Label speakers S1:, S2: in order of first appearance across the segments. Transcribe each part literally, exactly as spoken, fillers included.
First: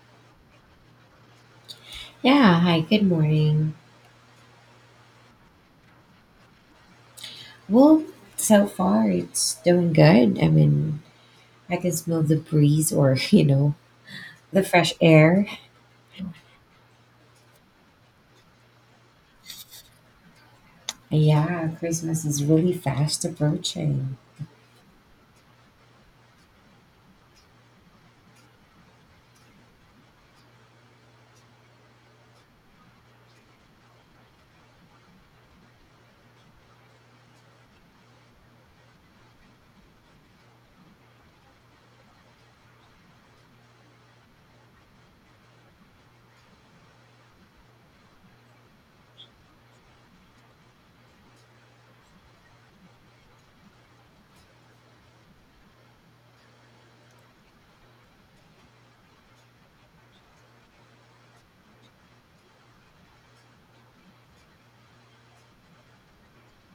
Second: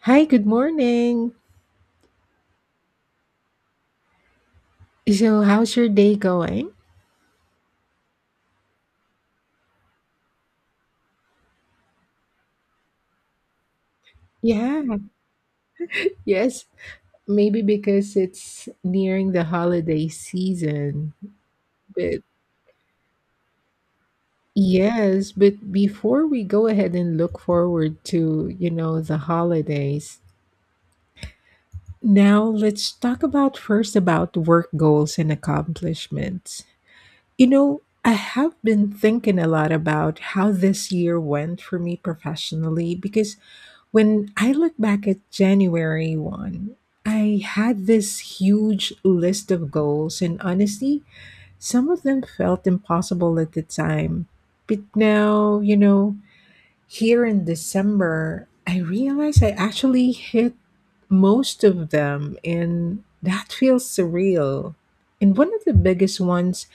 S1: Hi, good morning.
S2: Yeah, hi, good morning.
S1: So, how's your day going?
S2: Well, so far it's doing good. I mean, I can smell the breeze or, you know, the
S1: Yeah,
S2: fresh air.
S1: yes. Maybe because it's nearing the holiday season.
S2: Yeah,
S1: But
S2: Christmas is really fast approaching.
S1: yes, but before we go ahead and look forward to, you know, the holidays, now let's talk about first about work goals and accomplishments. You know, I have been thinking a lot about how this year went for me professionally because When I look back at January first, I had this huge list of goals, and honestly, some of them felt impossible at the time. But now, you know, here in December, I realize I actually hit most of them, and that feels surreal. And one of the biggest ones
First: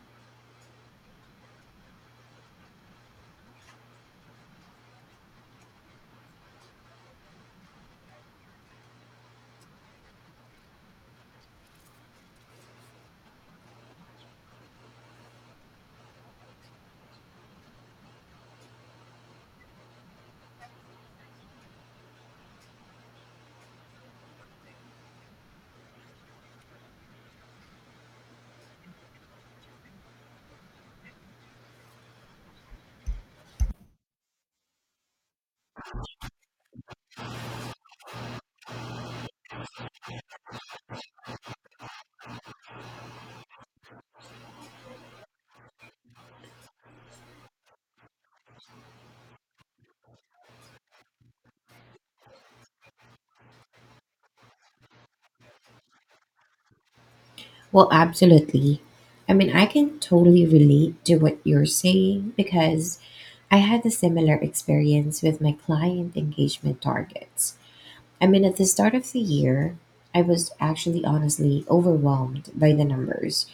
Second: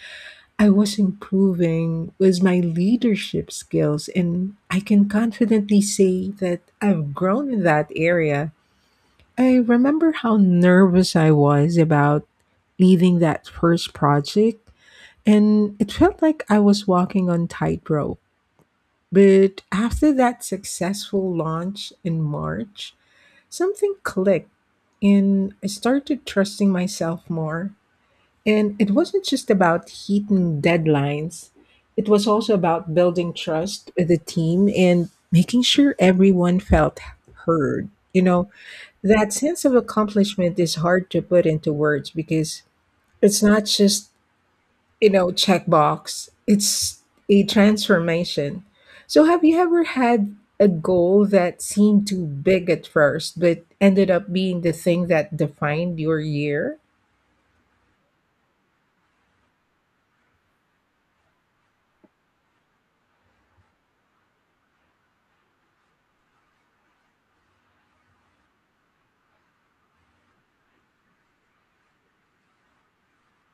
S1: I was improving with my leadership skills, and I can confidently say that I've grown in that area. I remember how nervous I was about leading that first project, and it felt like I was walking on tightrope. But after that successful launch in March, something clicked, and I started trusting myself more. And it wasn't just about hitting deadlines, it was also about building trust with the team and making sure everyone felt heard. You know, that sense of accomplishment is hard to put into words because it's not just, you know, checkbox, it's a transformation. So, have you ever had a goal that seemed too big at first, but ended up being the thing that defined your year?
S2: Well, absolutely. I mean, I can totally relate to what you're saying because I had a similar experience with my client engagement targets. I mean, at the start of the year, I was actually honestly overwhelmed by the numbers.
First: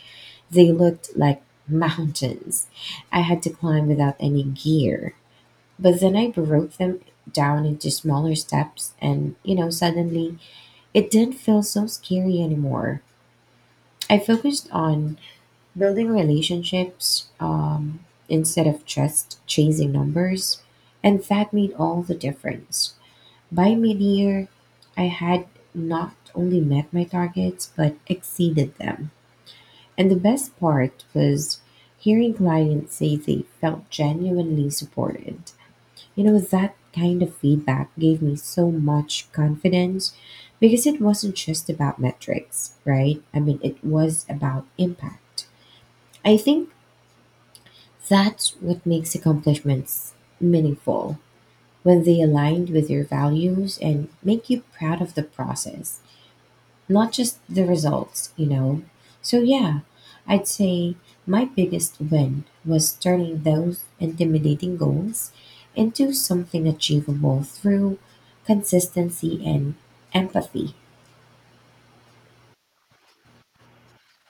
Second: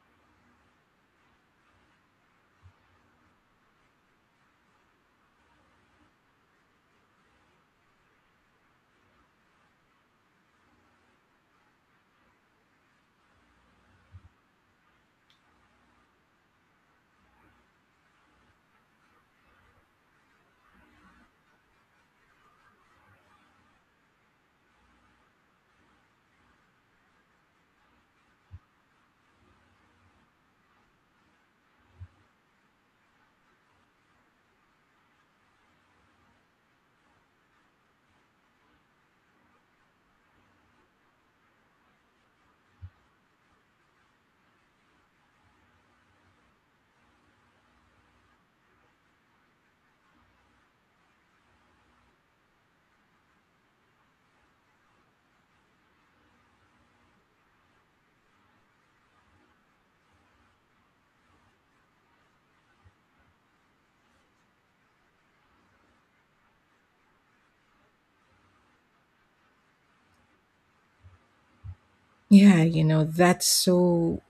S2: They looked like mountains. I had to climb without any gear. But then I broke them down into smaller steps, and you know, suddenly it didn't feel so scary anymore. I focused on building relationships um, instead of just chasing numbers, and that made all the difference. By mid year, I had not only met my targets but exceeded them. And the best part was hearing clients say they felt genuinely supported. You know, that kind of feedback gave me so much confidence because it wasn't just about metrics, right? I mean, it was about impact. I think that's what makes accomplishments meaningful when they aligned with your values and make you proud of the process, not just the results, you know. So yeah, I'd say my biggest win was turning those intimidating goals into something achievable through consistency and empathy.
S1: Yeah, you know, that's so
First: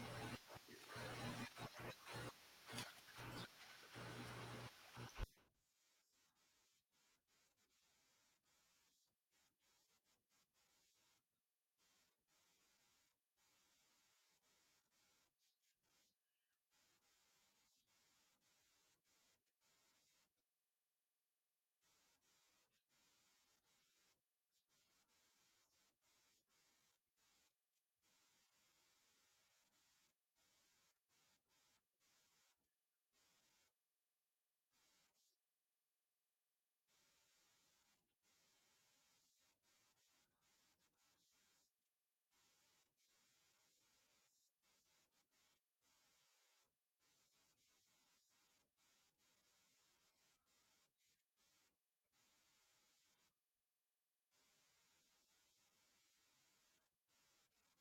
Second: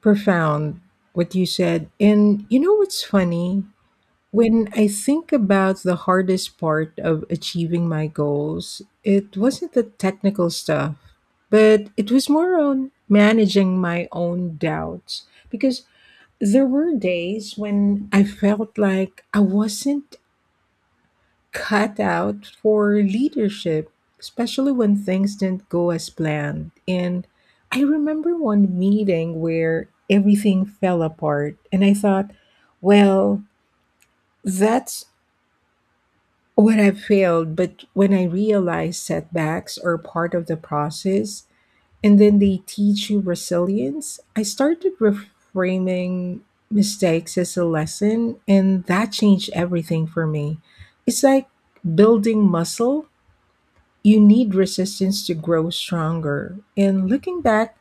S1: profound what you said. And you know what's funny? When I think about the hardest part of achieving my goals, it wasn't the technical stuff, but it was more on managing my own doubts because There were days when I felt like I wasn't cut out for leadership, especially when things didn't go as planned. And I remember one meeting where everything fell apart, and I thought, well, that's what I failed. But when I realized setbacks are part of the process, and then they teach you resilience. I started reframing mistakes as a lesson, and that changed everything for me. It's like building muscle, you need resistance to grow stronger. And looking back,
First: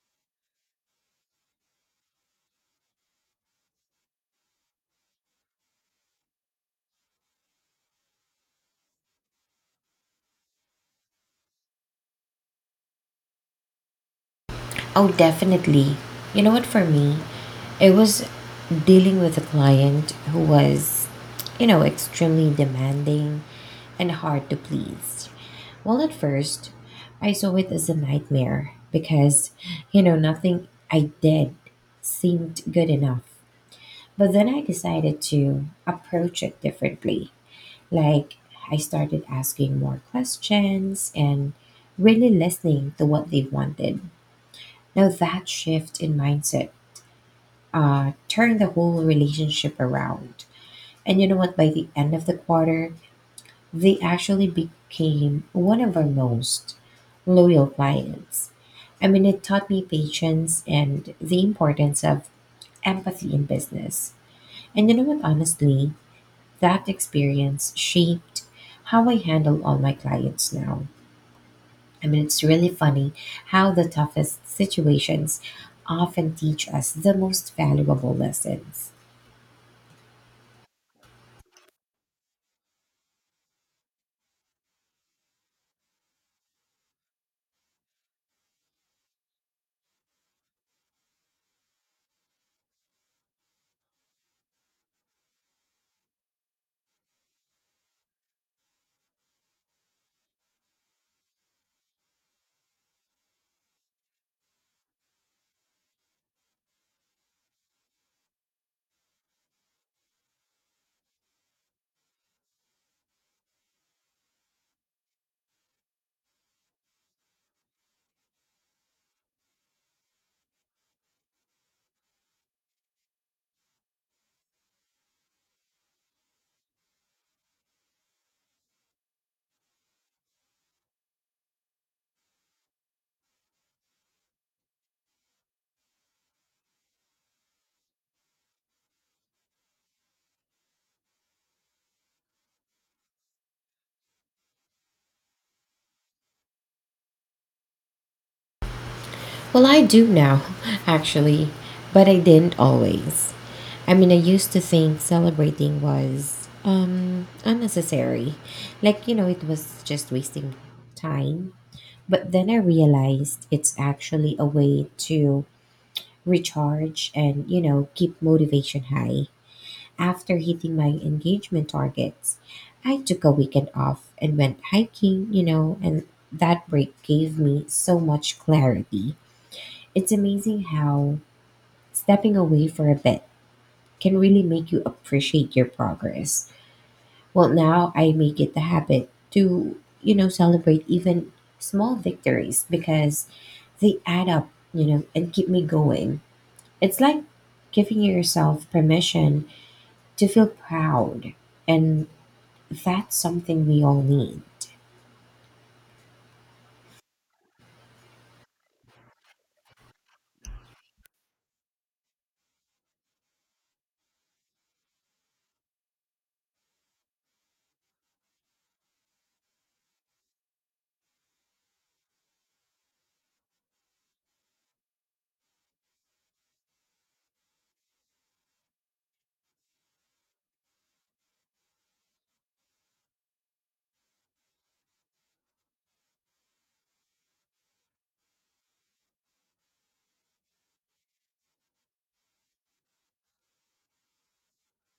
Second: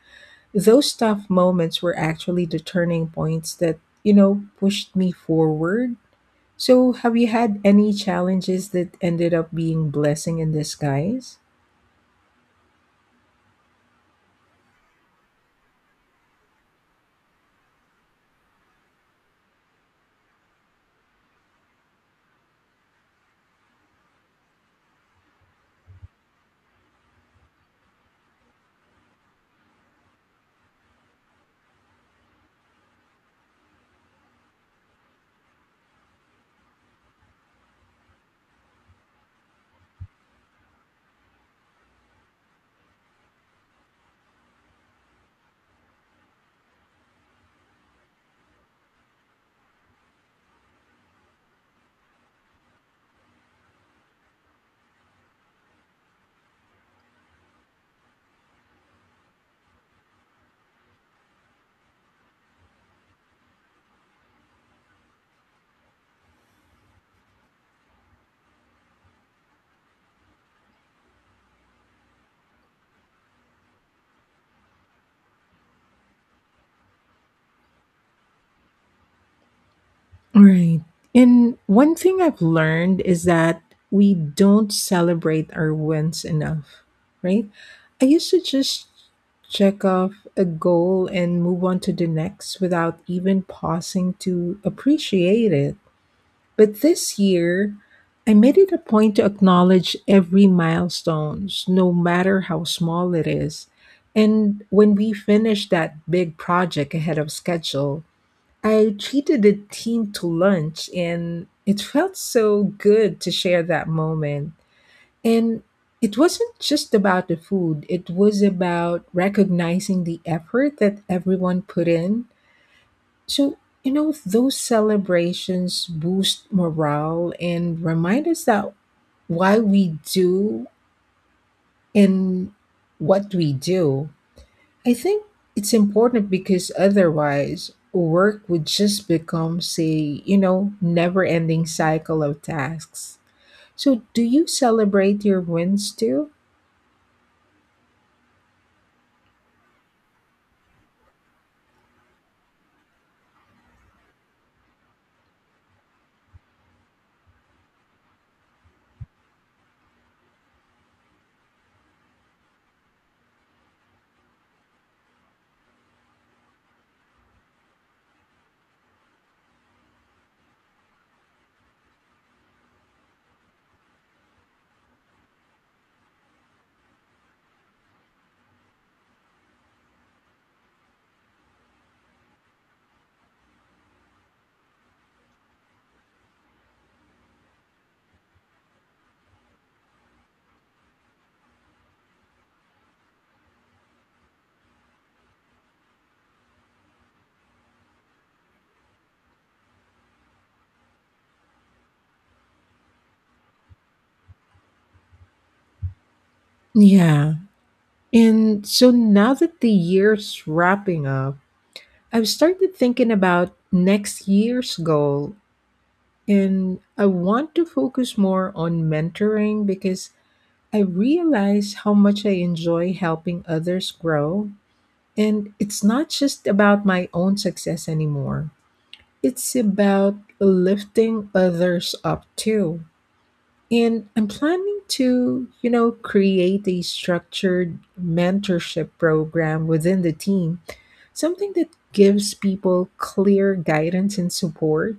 S1: those tough moments were actually the turning points that, you know, pushed me forward. So, have you had any challenges that ended up being blessing in disguise?
S2: Oh, definitely. You know what, for me, it was dealing with a client who was, you know, extremely demanding and hard to please. Well, at first, I saw it as a nightmare because, you know, nothing I did seemed good enough. But then I decided to approach it differently. Like, I started asking more questions and really listening to what they wanted. Now, that shift in mindset uh, turned the whole relationship around. And you know what? By the end of the quarter, they actually became one of our most loyal clients. I mean, it taught me patience and the importance of empathy in business. And you know what, honestly, that experience shaped how I handle all my clients now. I mean, it's really funny how the toughest situations often teach us the most valuable lessons.
S1: Right. And one thing I've learned is that we don't celebrate our wins enough, right? I used to just check off a goal and move on to the next without even pausing to appreciate it. But this year, I made it a point to acknowledge every milestones, no matter how small it is. And when we finished that big project ahead of schedule, I treated the team to lunch, and it felt so good to share that moment. And it wasn't just about the food, it was about recognizing the effort that everyone put in. So, you know, those celebrations boost morale and remind us that why we do and what we do. I think it's important because otherwise work would just become say, you know, never-ending cycle of tasks. So do you celebrate your wins too?
S2: Well, I do now, actually, but I didn't always. I mean, I used to think celebrating was um unnecessary. Like, you know, it was just wasting time. But then I realized it's actually a way to recharge and, you know, keep motivation high. After hitting my engagement targets, I took a weekend off and went hiking, you know, and that break gave me so much clarity. It's amazing how stepping away for a bit can really make you appreciate your progress. Well, now I make it the habit to, you know, celebrate even small victories because they add up, you know, and keep me going. It's like giving yourself permission to feel proud. And that's something we all need.
S1: Yeah. And so now that the year's wrapping up, I've started thinking about next year's goal. And I want to focus more on mentoring because I realize how much I enjoy helping others grow And it's not just about my own success anymore. It's about lifting others up too. And I'm planning to, you know, create a structured mentorship program within the team, something that gives people clear guidance and support.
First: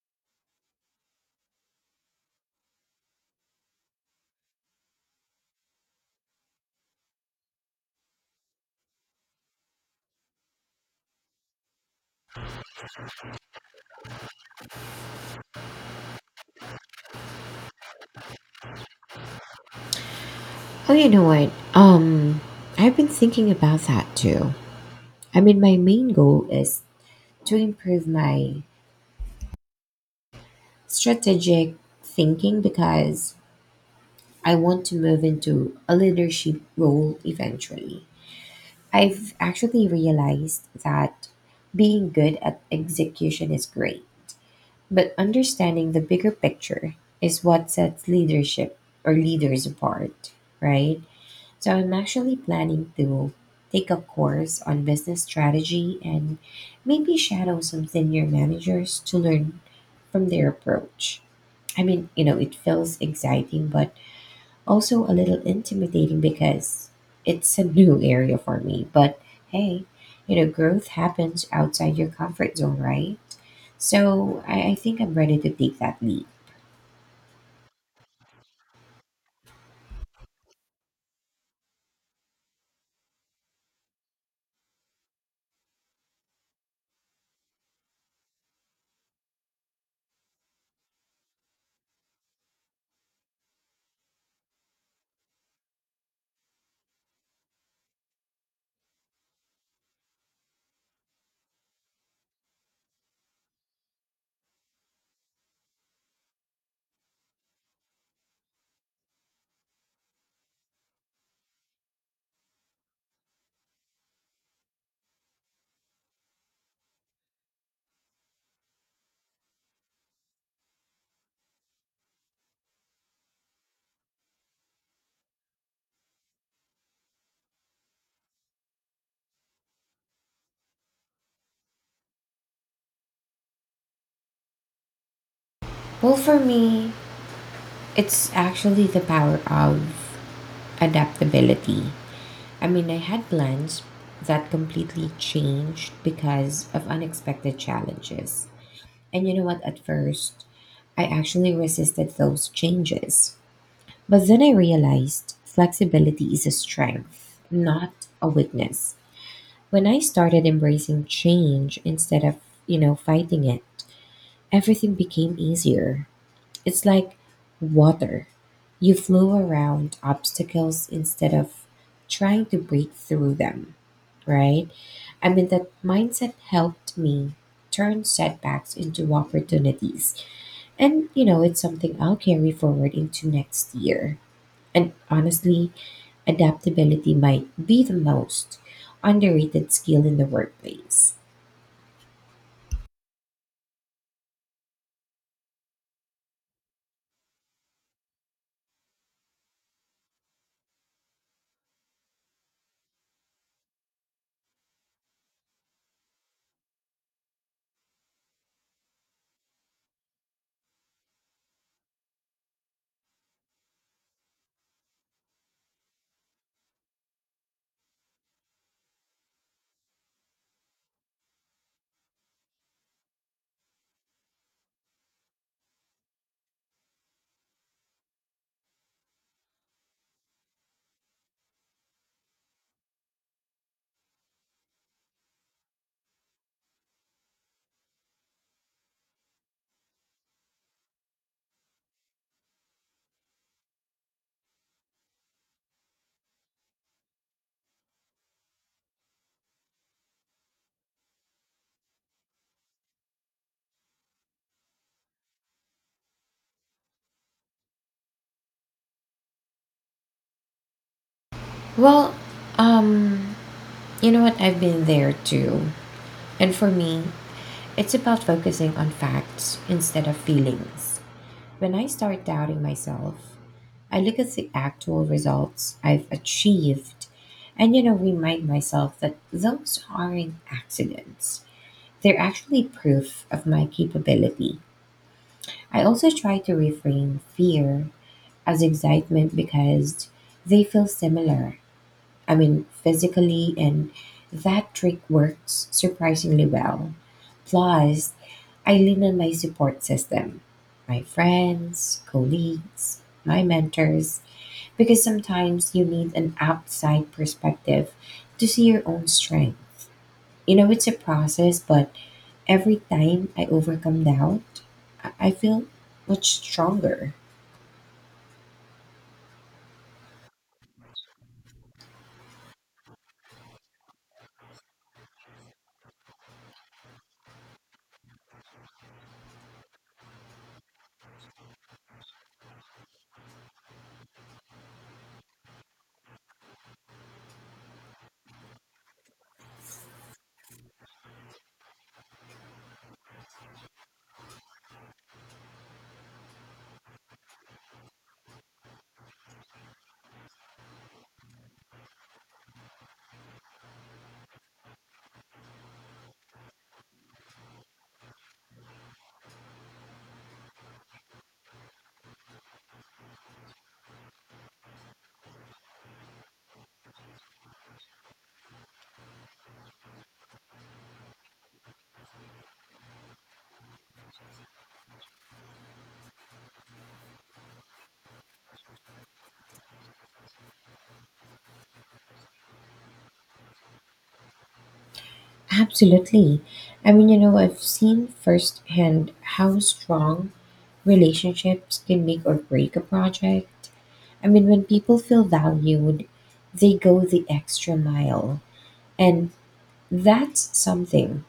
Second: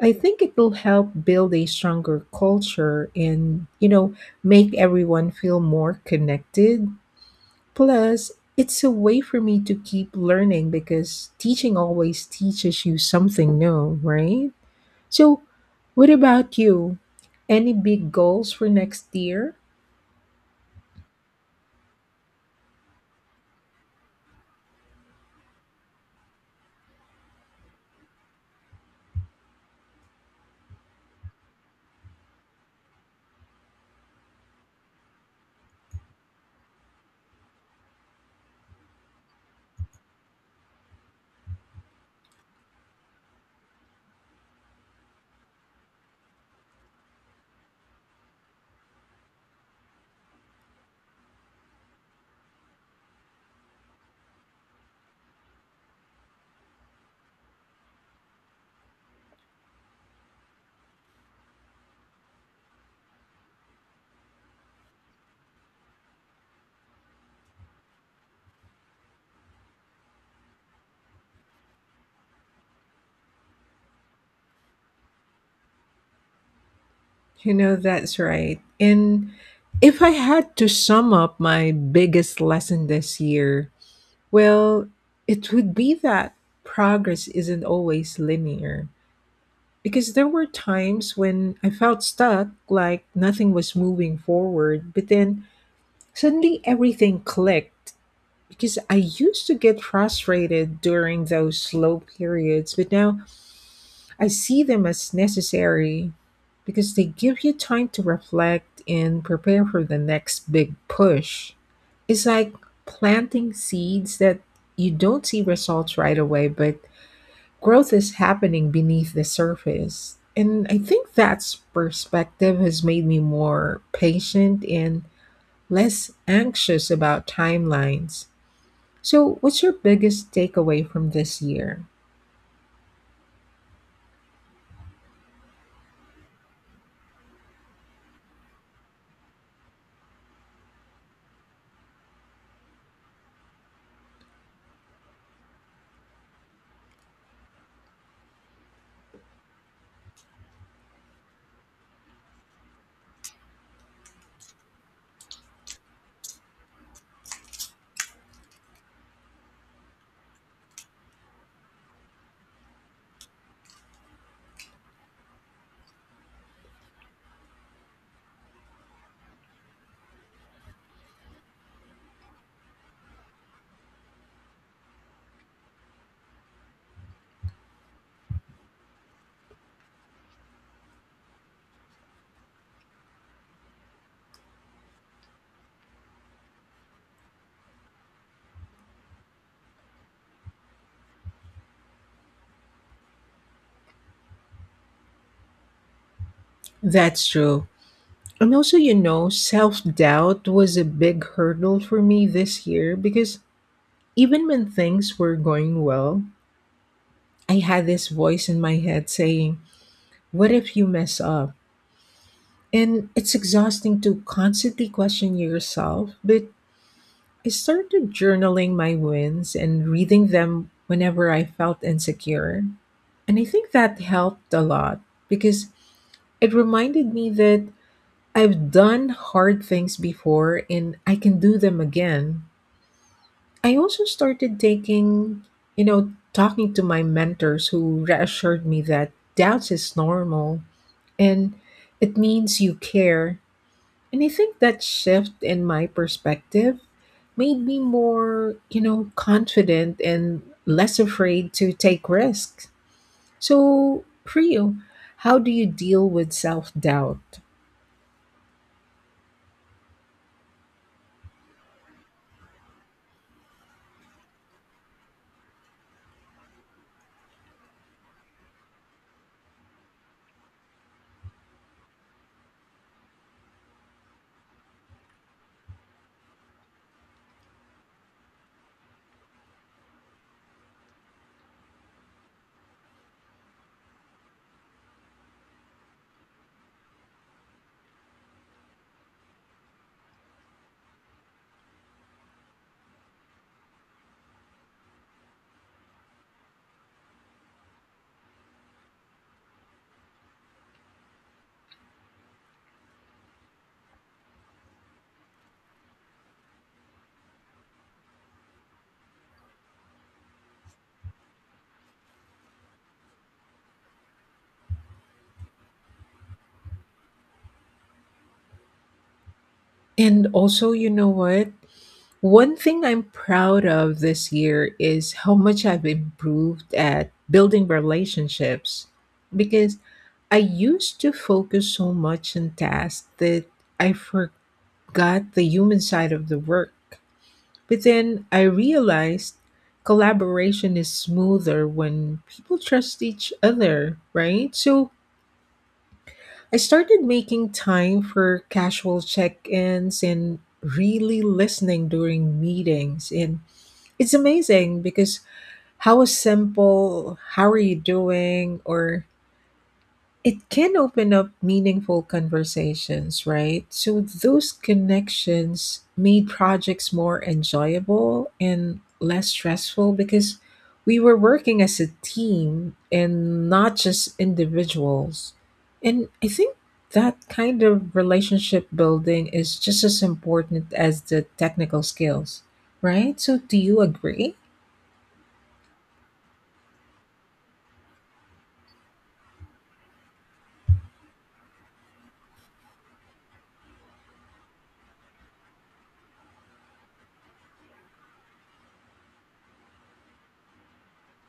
S1: I think it will help build a stronger culture and, you know, make everyone feel more connected Plus, it's a way for me to keep learning because teaching always teaches you something new, right? So, what about you? Any big goals for next year?
S2: Oh, you know what? Um, I've been thinking about that too. I mean, my main goal is to improve my strategic thinking because I want to move into a leadership role eventually. I've actually realized that being good at execution is great, but understanding the bigger picture is what sets leadership or leaders apart, right? So I'm actually planning to take a course on business strategy and maybe shadow some senior managers to learn from their approach. I mean, you know, it feels exciting, but also a little intimidating because it's a new area for me. But hey, you know, growth happens outside your comfort zone, right? So I, I think I'm ready to take that leap.
S1: You know, that's right. And if I had to sum up my biggest lesson this year, well, it would be that progress isn't always linear. Because there were times when I felt stuck, like nothing was moving forward, but then Suddenly everything clicked because I used to get frustrated during those slow periods, but now I see them as necessary because they give you time to reflect and prepare for the next big push. It's like planting seeds that you don't see results right away, but growth is happening beneath the surface. And I think that's perspective has made me more patient and less anxious about timelines. So, what's your biggest takeaway from this year?
S2: Well, for me, it's actually the power of adaptability. I mean, I had plans that completely changed because of unexpected challenges. And you know what? At first, I actually resisted those changes. But then I realized flexibility is a strength, not a weakness. When I started embracing change instead of, you know, fighting it, everything became easier. It's like water. You flow around obstacles instead of trying to break through them, right? I mean, that mindset helped me turn setbacks into opportunities, and you know, it's something I'll carry forward into next year. And honestly, adaptability might be the most underrated skill in the workplace.
S1: That's true. And also, you know, self doubt was a big hurdle for me this year because even when things were going well, I had this voice in my head saying, What if you mess up? And it's exhausting to constantly question yourself, but I started journaling my wins and reading them whenever I felt insecure. And I think that helped a lot because it reminded me that I've done hard things before and I can do them again. I also started taking, you know, talking to my mentors who reassured me that doubts is normal and it means you care. And I think that shift in my perspective made me more, you know, confident and less afraid to take risks. So, for you, how do you deal with self doubt?
S2: Well, um, you know what? I've been there too. And for me, it's about focusing on facts instead of feelings. When I start doubting myself, I look at the actual results I've achieved and, you know, remind myself that those aren't accidents. They're actually proof of my capability. I also try to reframe fear as excitement because they feel similar. I mean, physically, and that trick works surprisingly well. Plus, I lean on my support system, my friends, colleagues, my mentors, because sometimes you need an outside perspective to see your own strength. You know, it's a process, but every time I overcome doubt, I I feel much stronger.
S1: And also, you know what? One thing I'm proud of this year is how much I've improved at building relationships because I used to focus so much on tasks that I forgot the human side of the work. But then I realized collaboration is smoother when people trust each other, right? So, I started making time for casual check ins and really listening during meetings. And it's amazing because how a simple, how are you doing, or it can open up meaningful conversations, right? So those connections made projects more enjoyable and less stressful because we were working as a team and not just individuals. And I think that kind of relationship building is just as important as the technical skills, right? So do you agree?
S2: Absolutely. I mean, you know, I've seen firsthand how strong relationships can make or break a project. I mean, when people feel valued, they go the extra mile. And that's something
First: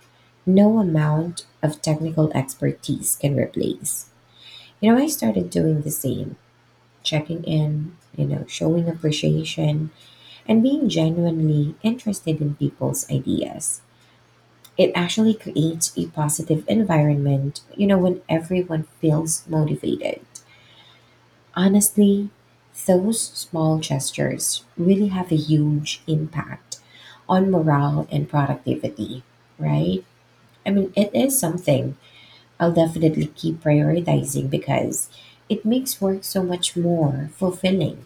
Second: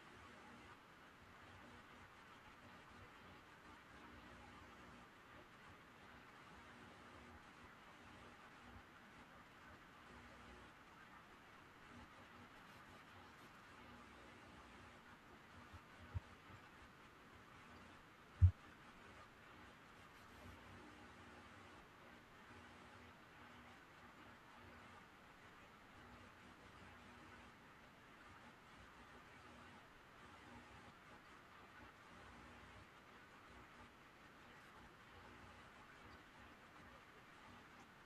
S2: no amount of technical expertise can replace. You know, I started doing the same, checking in, you know, showing appreciation and being genuinely interested in people's ideas. It actually creates a positive environment, you know, when everyone feels motivated. Honestly, those small gestures really have a huge impact on morale and productivity, right? I mean, it is something I'll definitely keep prioritizing because it makes work so much more fulfilling,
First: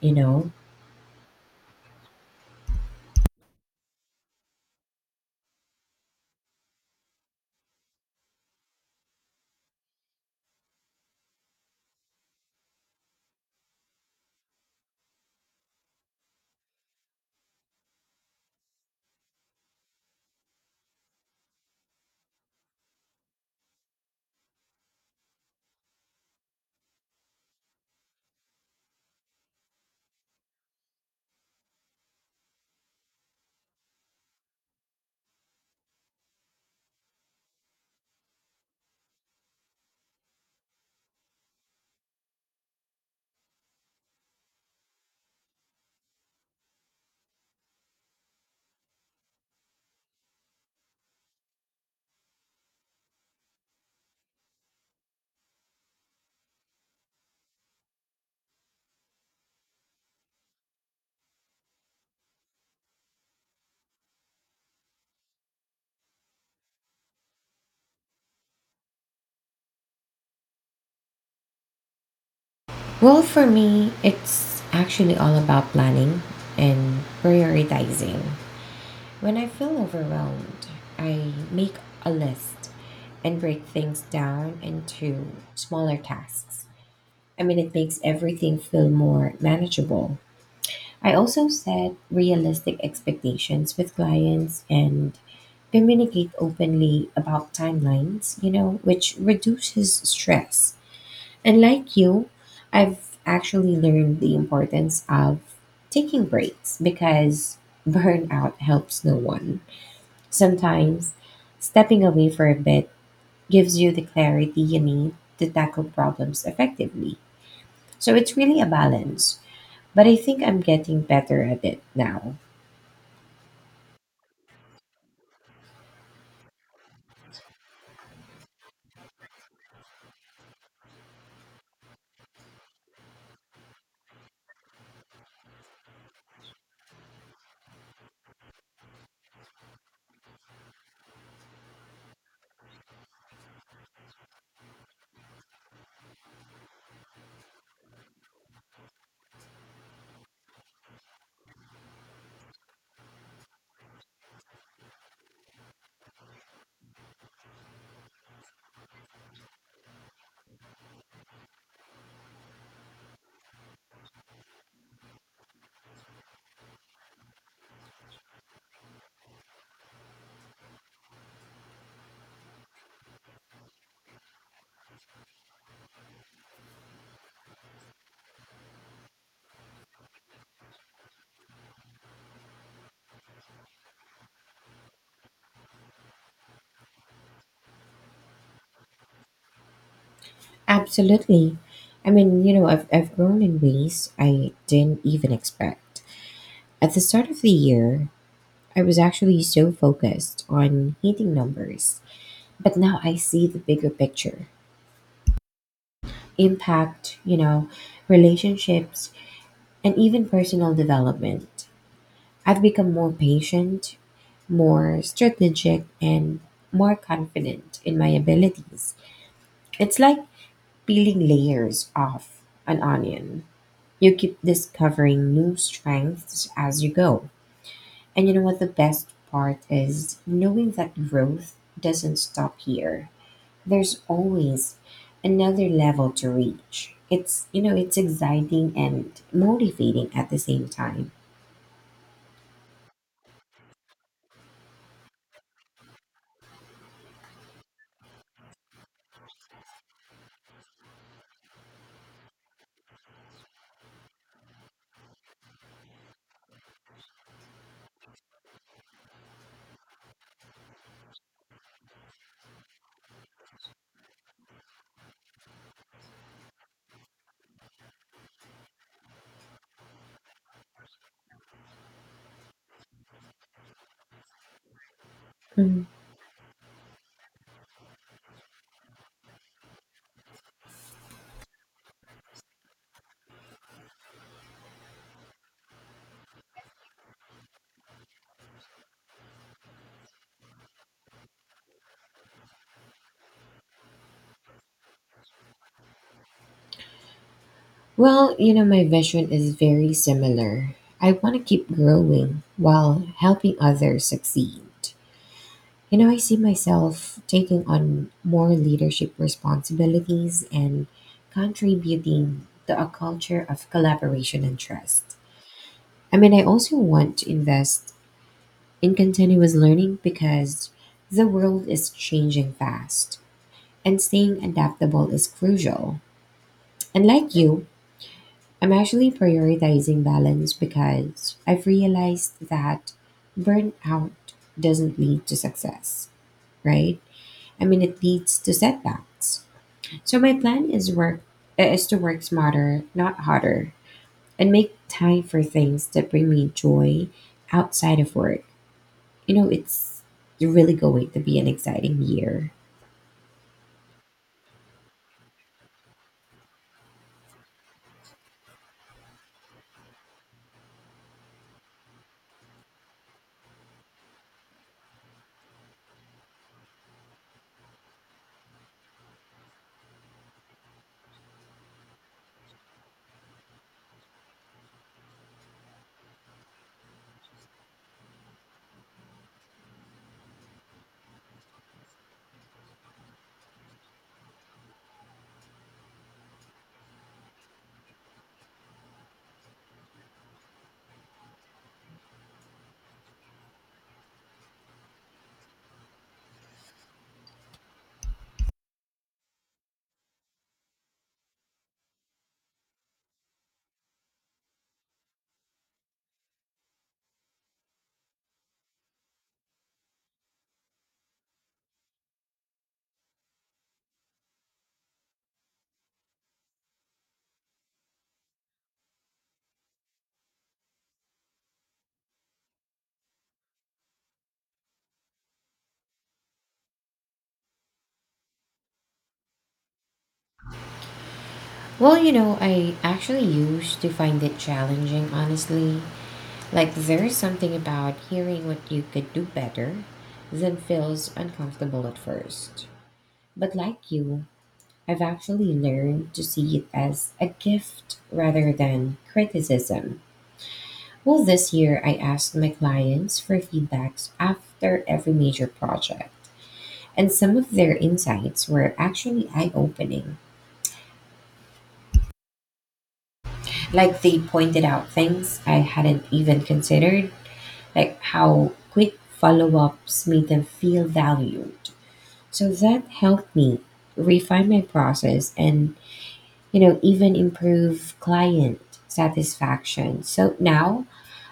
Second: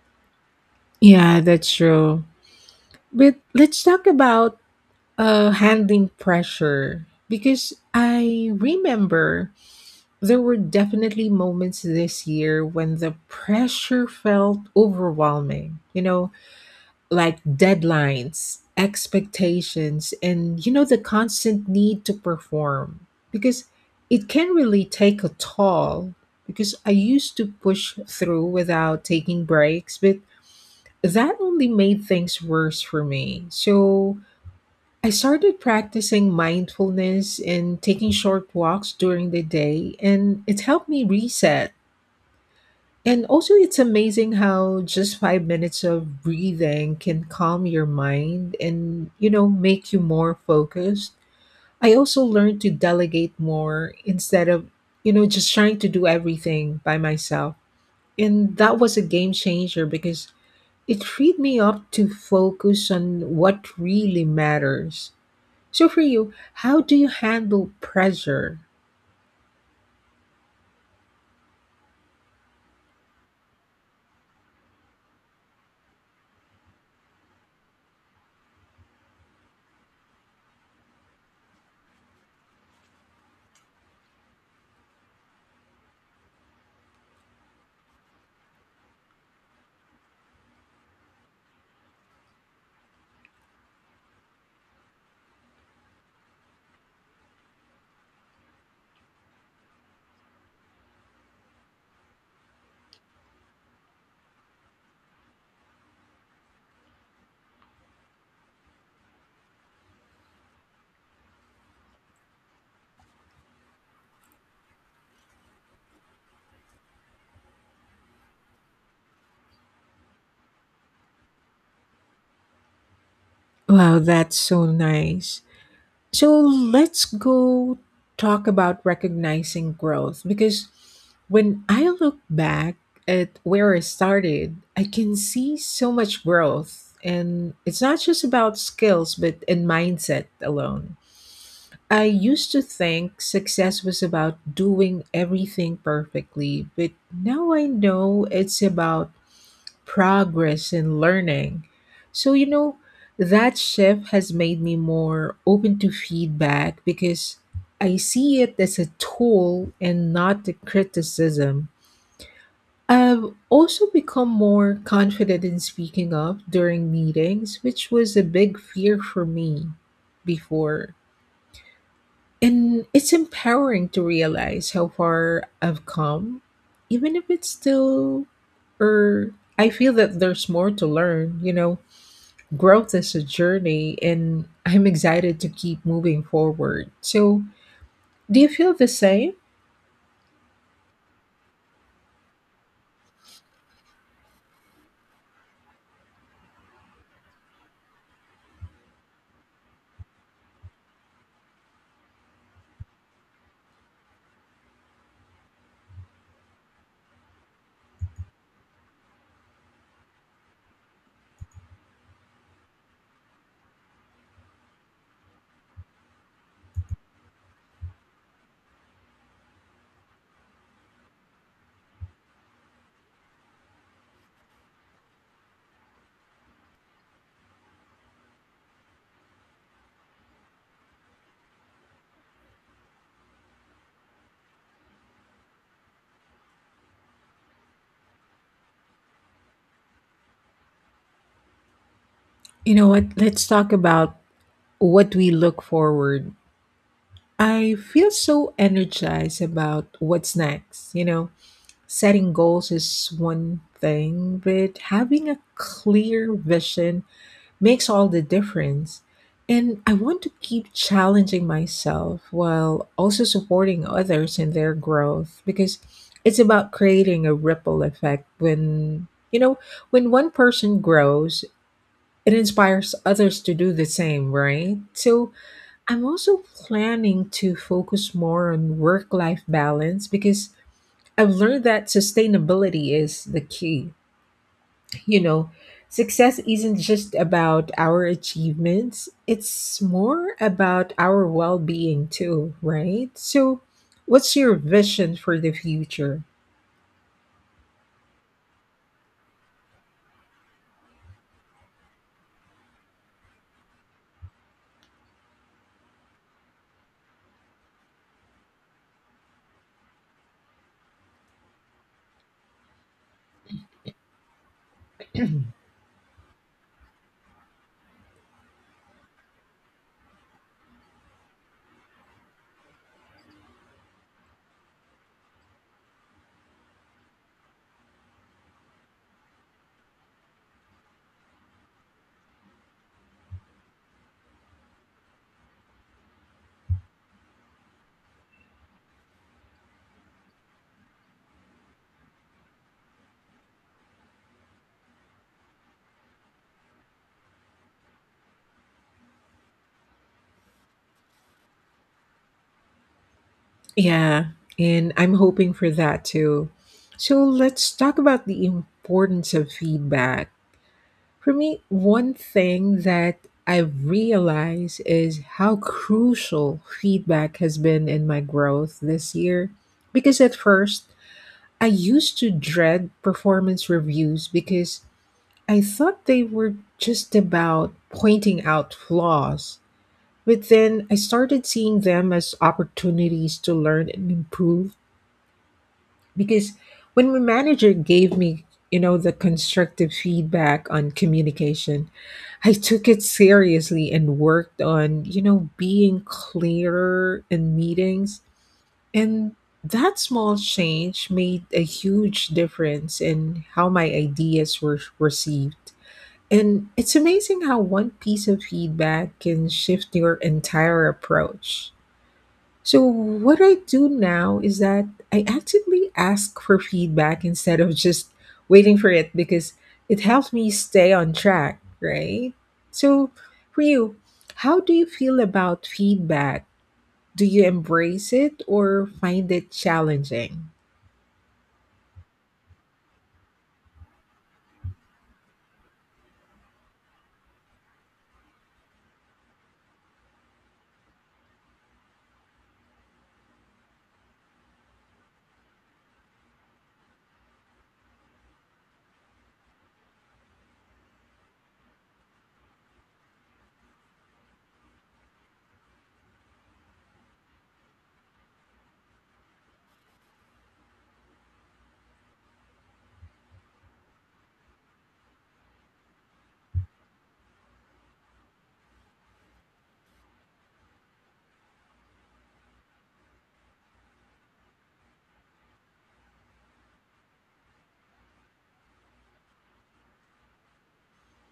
S2: you know?
S1: Yeah, that's true. But let's talk about Uh, handling pressure. Because I remember there were definitely moments this year when the pressure felt overwhelming, you know, like deadlines, expectations, and, you know, the constant need to perform. Because it can really take a toll. Because I used to push through without taking breaks, but that only made things worse for me. So, I started practicing mindfulness and taking short walks during the day, and it helped me reset. And also, it's amazing how just five minutes of breathing can calm your mind and, you know, make you more focused. I also learned to delegate more instead of, you know, just trying to do everything by myself. And that was a game changer because it freed me up to focus on what really matters. So, for you, how do you handle pressure?
S2: Well, for me, it's actually all about planning and prioritizing. When I feel overwhelmed, I make a list and break things down into smaller tasks. I mean, it makes everything feel more manageable. I also set realistic expectations with clients and communicate openly about timelines, you know, which reduces stress. And like you, I've actually learned the importance of taking breaks because burnout helps no one. Sometimes stepping away for a bit gives you the clarity you need to tackle problems effectively. So it's really a balance, but I think I'm getting better at it now.
S1: Wow, that's so nice. So, let's go talk about recognizing growth because when I look back at where I started, I can see so much growth. And it's not just about skills, but in mindset alone. I used to think success was about doing everything perfectly, but now I know it's about progress in learning. So, you know, that shift has made me more open to feedback because I see it as a tool and not a criticism. I've also become more confident in speaking up during meetings, which was a big fear for me before. And it's empowering to realize how far I've come, even if it's still, or I feel that there's more to learn, you know growth is a journey and I'm excited to keep moving forward. So, do you feel the same?
S2: Absolutely. I mean, you know, I've, I've grown in ways I didn't even expect. At the start of the year, I was actually so focused on hitting numbers, but now I see the bigger picture impact, you know, relationships, and even personal development. I've become more patient, more strategic, and more confident in my abilities. It's like peeling layers off an onion. You keep discovering new strengths as you go. And you know what? The best part is knowing that growth doesn't stop here. There's always another level to reach. It's you know it's exciting and motivating at the same time.
S1: You know what? Let's talk about what we look forward. I feel so energized about what's next. You know, setting goals is one thing, but having a clear vision makes all the difference. And I want to keep challenging myself while also supporting others in their growth because it's about creating a ripple effect when, you know, when one person grows, it inspires others to do the same, right? So
S2: Mhm.
S1: I'm also planning to focus more on work life balance because I've learned that sustainability is the key you know, success isn't just about our achievements, it's more about our well being too, right? So, what's your vision for the future?
S2: Well, you know my vision is very similar. I want to keep growing while helping others succeed. You know, I see myself taking on more leadership responsibilities and contributing to a culture of collaboration and trust. I mean, I also want to invest in continuous learning because the world is changing fast and staying adaptable is crucial. And like you, I'm actually prioritizing balance because I've realized that burnout doesn't lead to success, right? I mean, it leads to setbacks. So my plan is work uh, is to work smarter, not harder, and make time for things that bring me joy outside of work. you know, it's really going to be an exciting year.
S1: Yeah, and I'm hoping for that too. So, let's talk about the importance of feedback. For me, one thing that I've realized is how crucial feedback has been in my growth this year. Because at first, I used to dread performance reviews because I thought they were just about pointing out flaws. But then I started seeing them as opportunities to learn and improve because when my manager gave me, you know, the constructive feedback on communication, I took it seriously and worked on, you know, being clearer in meetings. And that small change made a huge difference in how my ideas were received. And it's amazing how one piece of feedback can shift your entire approach. So, what I do now is that I actively ask for feedback instead of just waiting for it because it helps me stay on track, right? So, for you, how do you feel about feedback? Do you embrace it or find it challenging?
S2: Well, you know, I actually used to find it challenging, honestly. Like, there's something about hearing what you could do better that feels uncomfortable at first. But like you, I've actually learned to see it as a gift rather than criticism. Well, this year I asked my clients for feedbacks after every major project, and some of their insights were actually eye opening. Like they pointed out things I hadn't even considered, like how quick follow ups made them feel valued. So that helped me refine my process and, you know, even improve client satisfaction. So now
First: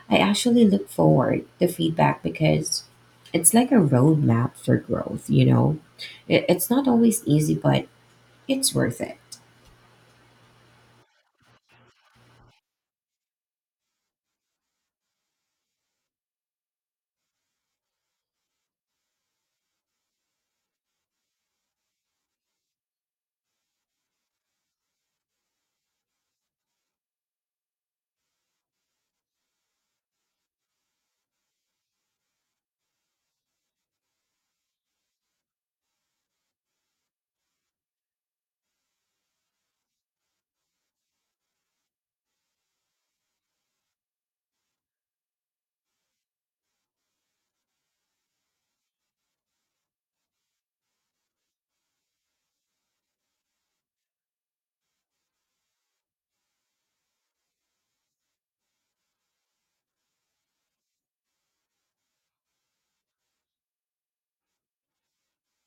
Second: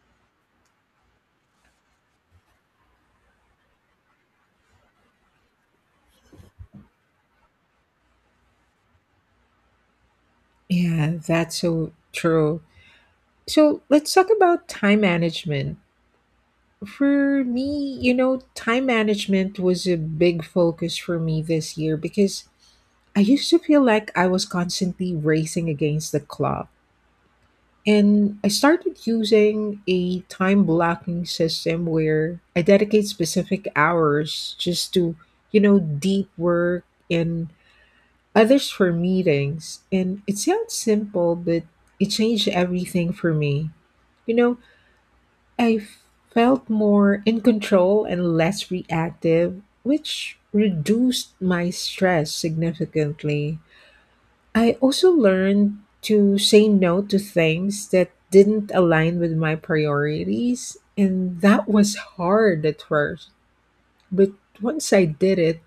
S2: I actually look forward to feedback because it's like a roadmap for growth, you know. It, it's not always easy, but it's worth it.
S1: Yeah, that's so true. So let's talk about time management. For me, you know, time management was a big focus for me this year because I used to feel like I was constantly racing against the clock. And I started using a time blocking system where I dedicate specific hours just to, you know, deep work and others for meetings. And it sounds simple, but it changed everything for me. You know, I felt more in control and less reactive, which reduced my stress significantly. I also learned to say no to things that didn't align with my priorities, and that was hard at first. But once I did it,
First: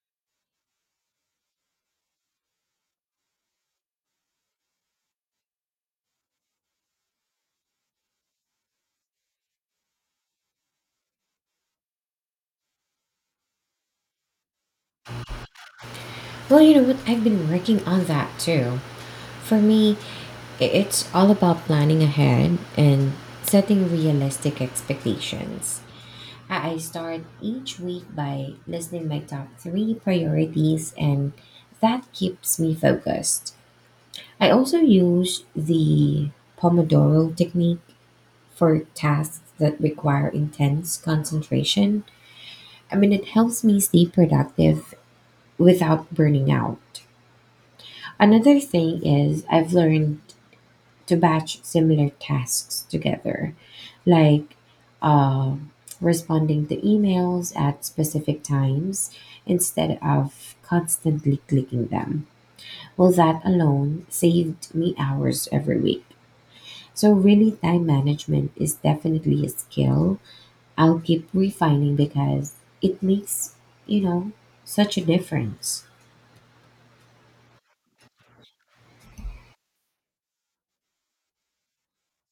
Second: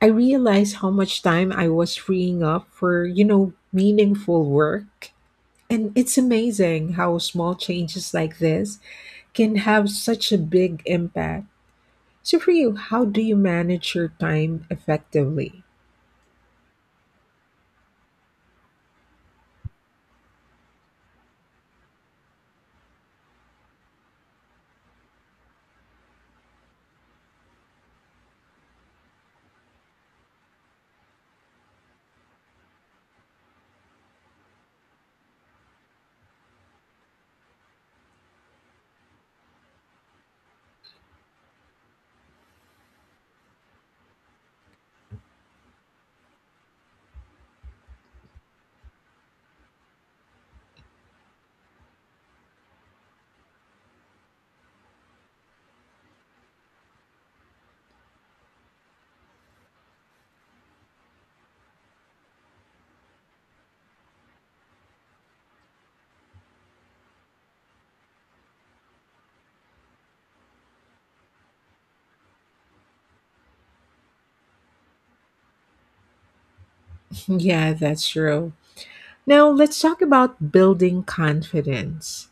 S1: I realized how much time I was freeing up for, you know, meaningful work. And it's amazing how small changes like this can have such a big impact. So, for you, how do you manage your time effectively?
S2: Well, you know what? I've been working on that too. For me, i- it's all about planning ahead and setting realistic expectations. I I start each week by listing my top three priorities, and that keeps me focused. I also use the Pomodoro technique for tasks that require intense concentration. I mean, it helps me stay productive without burning out. Another thing is I've learned to batch similar tasks together, like uh, responding to emails at specific times instead of constantly clicking them. Well, that alone saved me hours every week. So, really, time management is definitely a skill I'll keep refining because it makes, you know, such a difference.
S1: Yeah, that's true. Now, let's talk about building confidence.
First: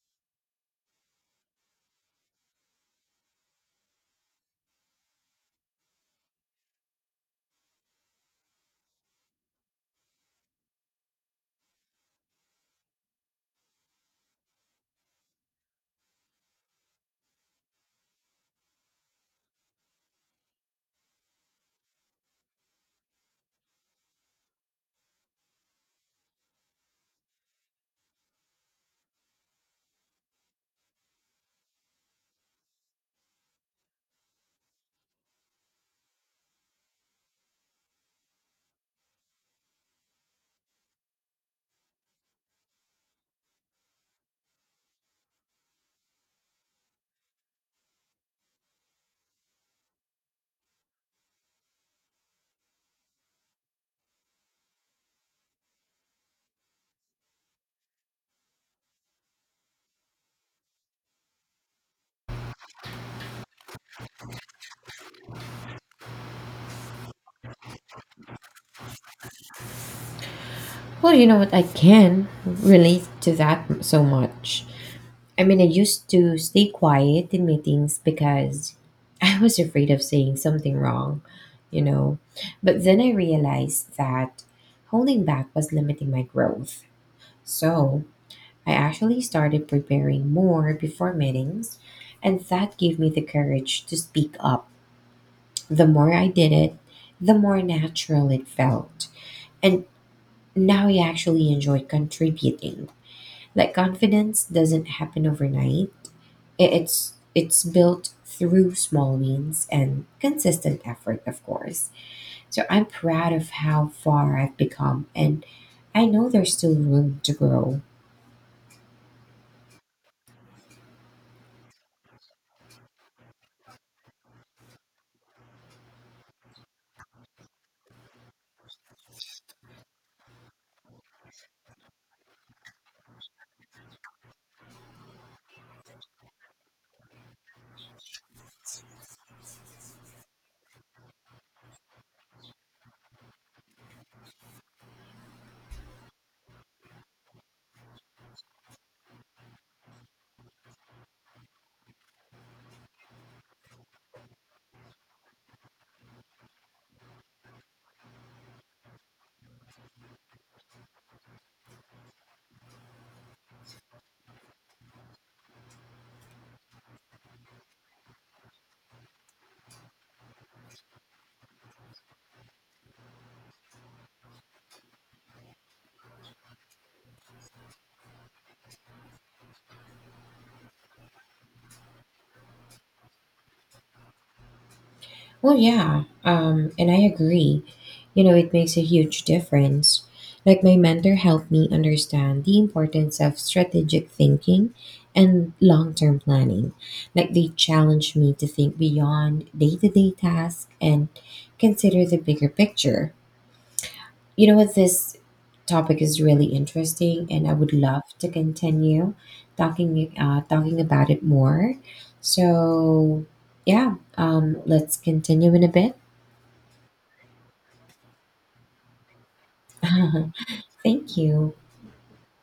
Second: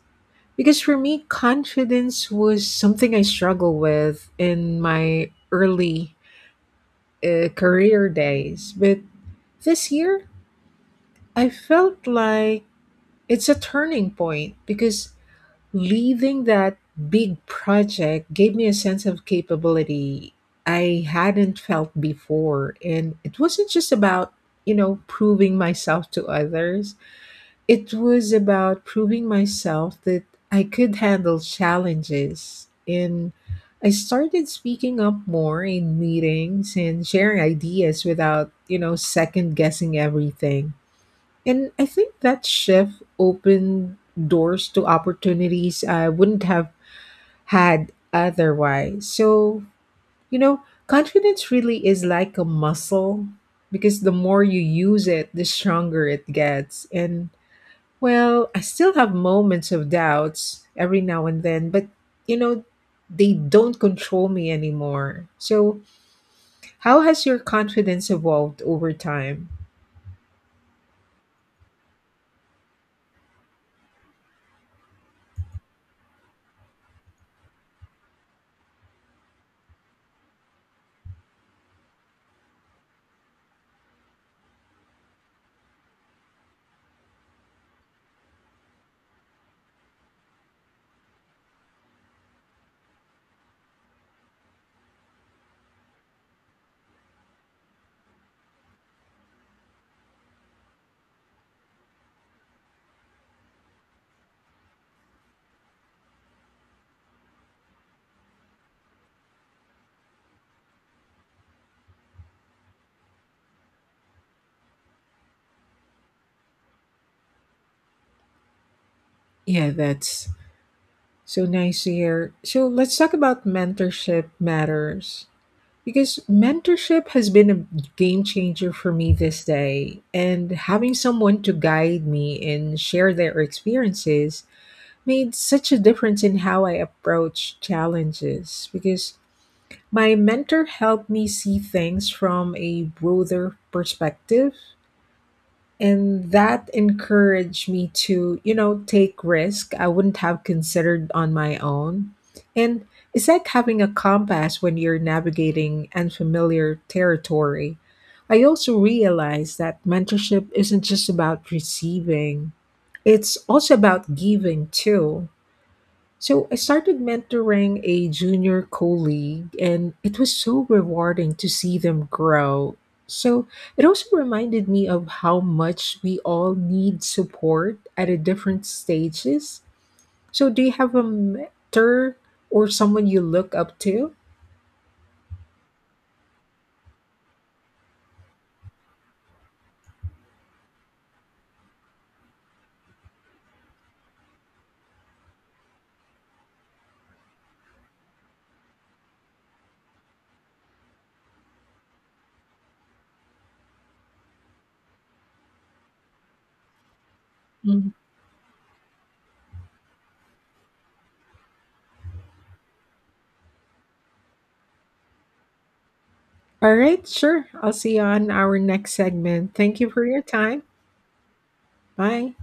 S1: Because for me, confidence was something I struggled with in my early uh, career days. But this year, I felt like it's a turning point because leaving that big project gave me a sense of capability I hadn't felt before. And it wasn't just about, you know, proving myself to others, it was about proving myself that I could handle challenges. And I started speaking up more in meetings and sharing ideas without, you know, second guessing everything. And I think that shift opened doors to opportunities I wouldn't have had otherwise. So, you know, confidence really is like a muscle because the more you use it, the stronger it gets. And well, I still have moments of doubts every now and then, but you know, they don't control me anymore. So, how has your confidence evolved over time?
S2: Well, you know what? I can relate to that so much. I mean, I used to stay quiet in meetings because I was afraid of saying something wrong, you know. But then I realized that holding back was limiting my growth. So I actually started preparing more before meetings, and that gave me the courage to speak up. The more I did it, the more natural it felt. And now I actually enjoy contributing. Like, confidence doesn't happen overnight. I- It's it's built through small wins and consistent effort, of course. So I'm proud of how far I've become, and I know there's still room to grow.
S1: Yeah, that's So nice to hear. So let's talk about mentorship matters because mentorship has been a game changer for me this day. And having someone to guide me and share their experiences made such a difference in how I approach challenges because my mentor helped me see things from a broader perspective and that encouraged me to you know take risk i wouldn't have considered on my own. And it's like having a compass when you're navigating unfamiliar territory. I also realized that mentorship isn't just about receiving, it's also about giving too. So I started mentoring a junior colleague, and it was so rewarding to see them grow. So it also reminded me of how much we all need support at a different stages. So do you have a mentor or someone you look up to?
S2: Well, yeah, um, and I agree. You know, it makes a huge difference. Like my mentor helped me understand the importance of strategic thinking and long-term planning. Like they challenged me to think beyond day-to-day tasks and consider the bigger picture. You know what? This topic is really interesting, and I would
S1: Mhm.
S2: love to continue talking uh, talking about it more. So, yeah, um, let's continue in a bit.
S1: All right, sure. I'll see you on our next segment. Thank you for your time.
S2: Thank you.
S1: Bye.